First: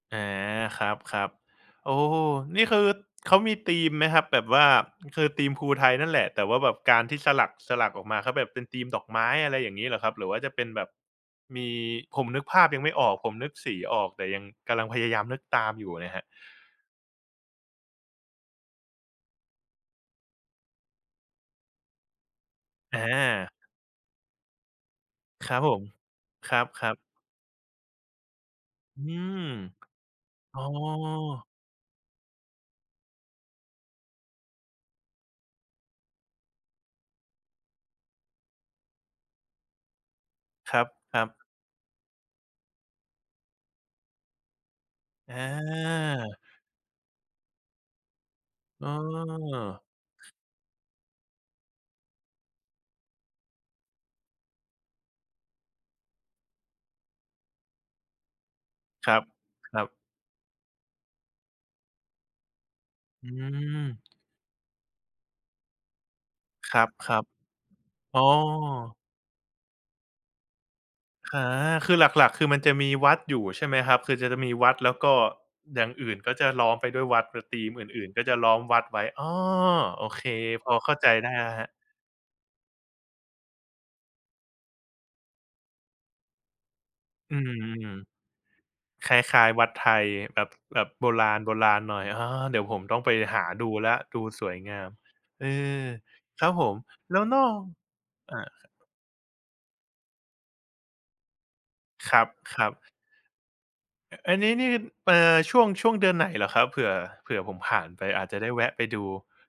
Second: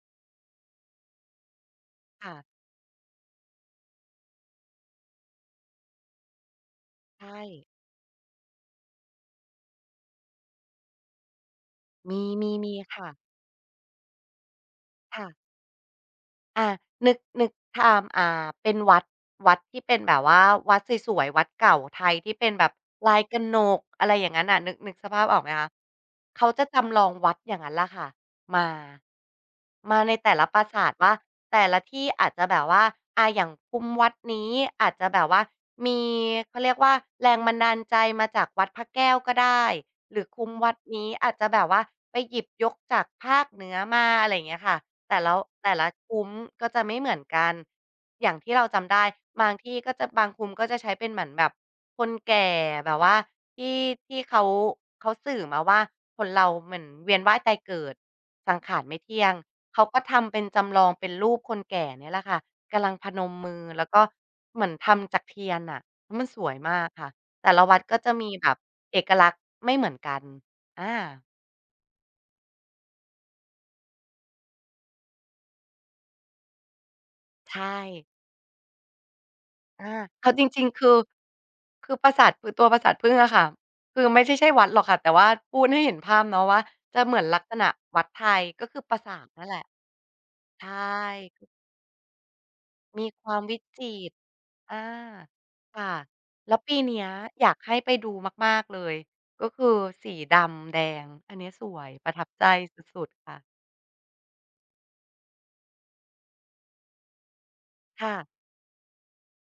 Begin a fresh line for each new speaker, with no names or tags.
อา ครับ ๆ โอ้
ค่ะ
นี่คือเขามีธีมไหมครับ? แบบว่า คือธีมภูไทยนั่นแหละ แต่ว่าแบบการที่
ใช
สลัก
่
สลักออกมาก็แบบเป็นธีมดอกไม้ อะไรอย่างงี้เหรอครับ หรือว่าจะเป็นแบบมี
ม
ผมนึกภาพ
ี
ยัง
ๆ
ไม่
ๆ ค
อ
่
อ
ะ
ก ผมนึกสีออกแต่ยัง กำลัง พยาย
ค
า
่
ม
ะ
นึกตามอยู่ไงครับ
อา นึก นึกทาง อ่า เป็นวัด วัดที่เป็นแบบว่า วัดสวย ๆ วัดเก่าไทยที่เป็นแบบ
อ
ลายก
า
นก อะไรอย่างนั้นน่ะ นึก นึกสภาพออก
ค
ไหม
รับ
คะ?
ผม
เขา
ครั
จะ
บ
จ
ครับ
ำลองวัดอย่างนั้นล่ะค่ะ มา
อืม
มาในแต่ละ
อ
ป
๋อ
ราสาทว่า แต่ละที่อาจจะแบบว่า อ่า อย่างคุ้มวัดนี้อาจจะแบบว่ามี เขาเรียกว่าแรงบันดาลใจมาจากวัดพระแก้วก็ได้ หรือคุ้มวั
ค
ด
รับ
นี้
ครั
อา
บ
จจะแบบว่าไปหยิบยกจากภาคเหนือมา อะไรอย่างเงี้ยค่ะ แต่ละ
อ
ว แต่ละคุ้ม
า
ก็จะไม่เหมือนกัน อย่างที่เราจ
อ้
ำได้ บางที่
อ
ก็จะ บางคุ้มก็จะใช้เป็นเหมือนแบบคนแก่แบบว่า ที่ ที่เขา เขาสื่อมาว่าคนเราเหมือนเวียนว่ายตายเกิดสังขารไม่เ
ค
ท
รั
ี่
บ
ยง
ค
เข
ร
า
ับ
ก็ทำเป็น จำลองเป็นรูปคนแก่เนี่ยแหละค่ะ กำลังพน
อื
มมือ แล้วก็
ม
เหมือนทำจากเทียนน่ะมันสวย
ค
ม
ร
า
ับ
กค่
ค
ะ
รับ
แต่ละวัดก็จะ
อ๋อ
มีแบบเอกลักษณ์ไม่เหมือนกัน อา
อา คือหลัก ๆ คือมันจะมีวัดอยู่ใช่ไหมครับ? คือจะ จะมีวัด แล้วก็ อย่างอื่นก็จะล้อมไปด้วยวัด เพราะ
ใช
ธีมอ
่
ื่น ๆ ก็จะล้อมวัดไว้ อ้อ
อา
โอเค
เอาจริง
พอ
ๆ ค
เ
ื
ข้
อ
าใจได้แล้วครับ
คือปราสาท คือตัวปราสาทผึ้งอะค่ะ คือไม่ใช่ ใช่วัดหรอกค่ะ แต่ว่าพูดให้เห็นภาพเนาะ ว่าจะเหมือน
อื
ลัก
ม
ษณะวัดไทย ก็คือปรา
ค
สาท
ล
น
้
ั
า
่น
ย
แหล
ๆ
ะ
วัดไทย แบบ
ใช
แบบโบรา
่
ณ ๆ หน่อย อ้อ เดี๋ยวผมต้อง
ม
ไ
ี
ป
ควา
หา
มวิ
ดู
จ
แล้ว
ิต
ด
ร
ูสวยง
อ
า
า
ม เออ
ค่ะ
ครั
แ
บ
ล้ว
ผ
ป
ม
ีเนี้ย
แล้วนอ
อยาก
ก
ให้ไปดู
อา
มา
คร
ก
ับ
ๆ เล
ผม
ย ก็คือสีดำแดงอันเนี้ยสวย ป
ค
ระ
ร
ท
ั
ั
บ
บใจ
ครั
ส
บ
ุด ๆ ค่ะ
อ อันนี้นี่ เอ่อ ช่วง ช่วงเดือนไหนเหรอครับ? เผื่อ เผื่อผมผ่านไป
ค่
อ
ะ
าจจะได้แวะไปดู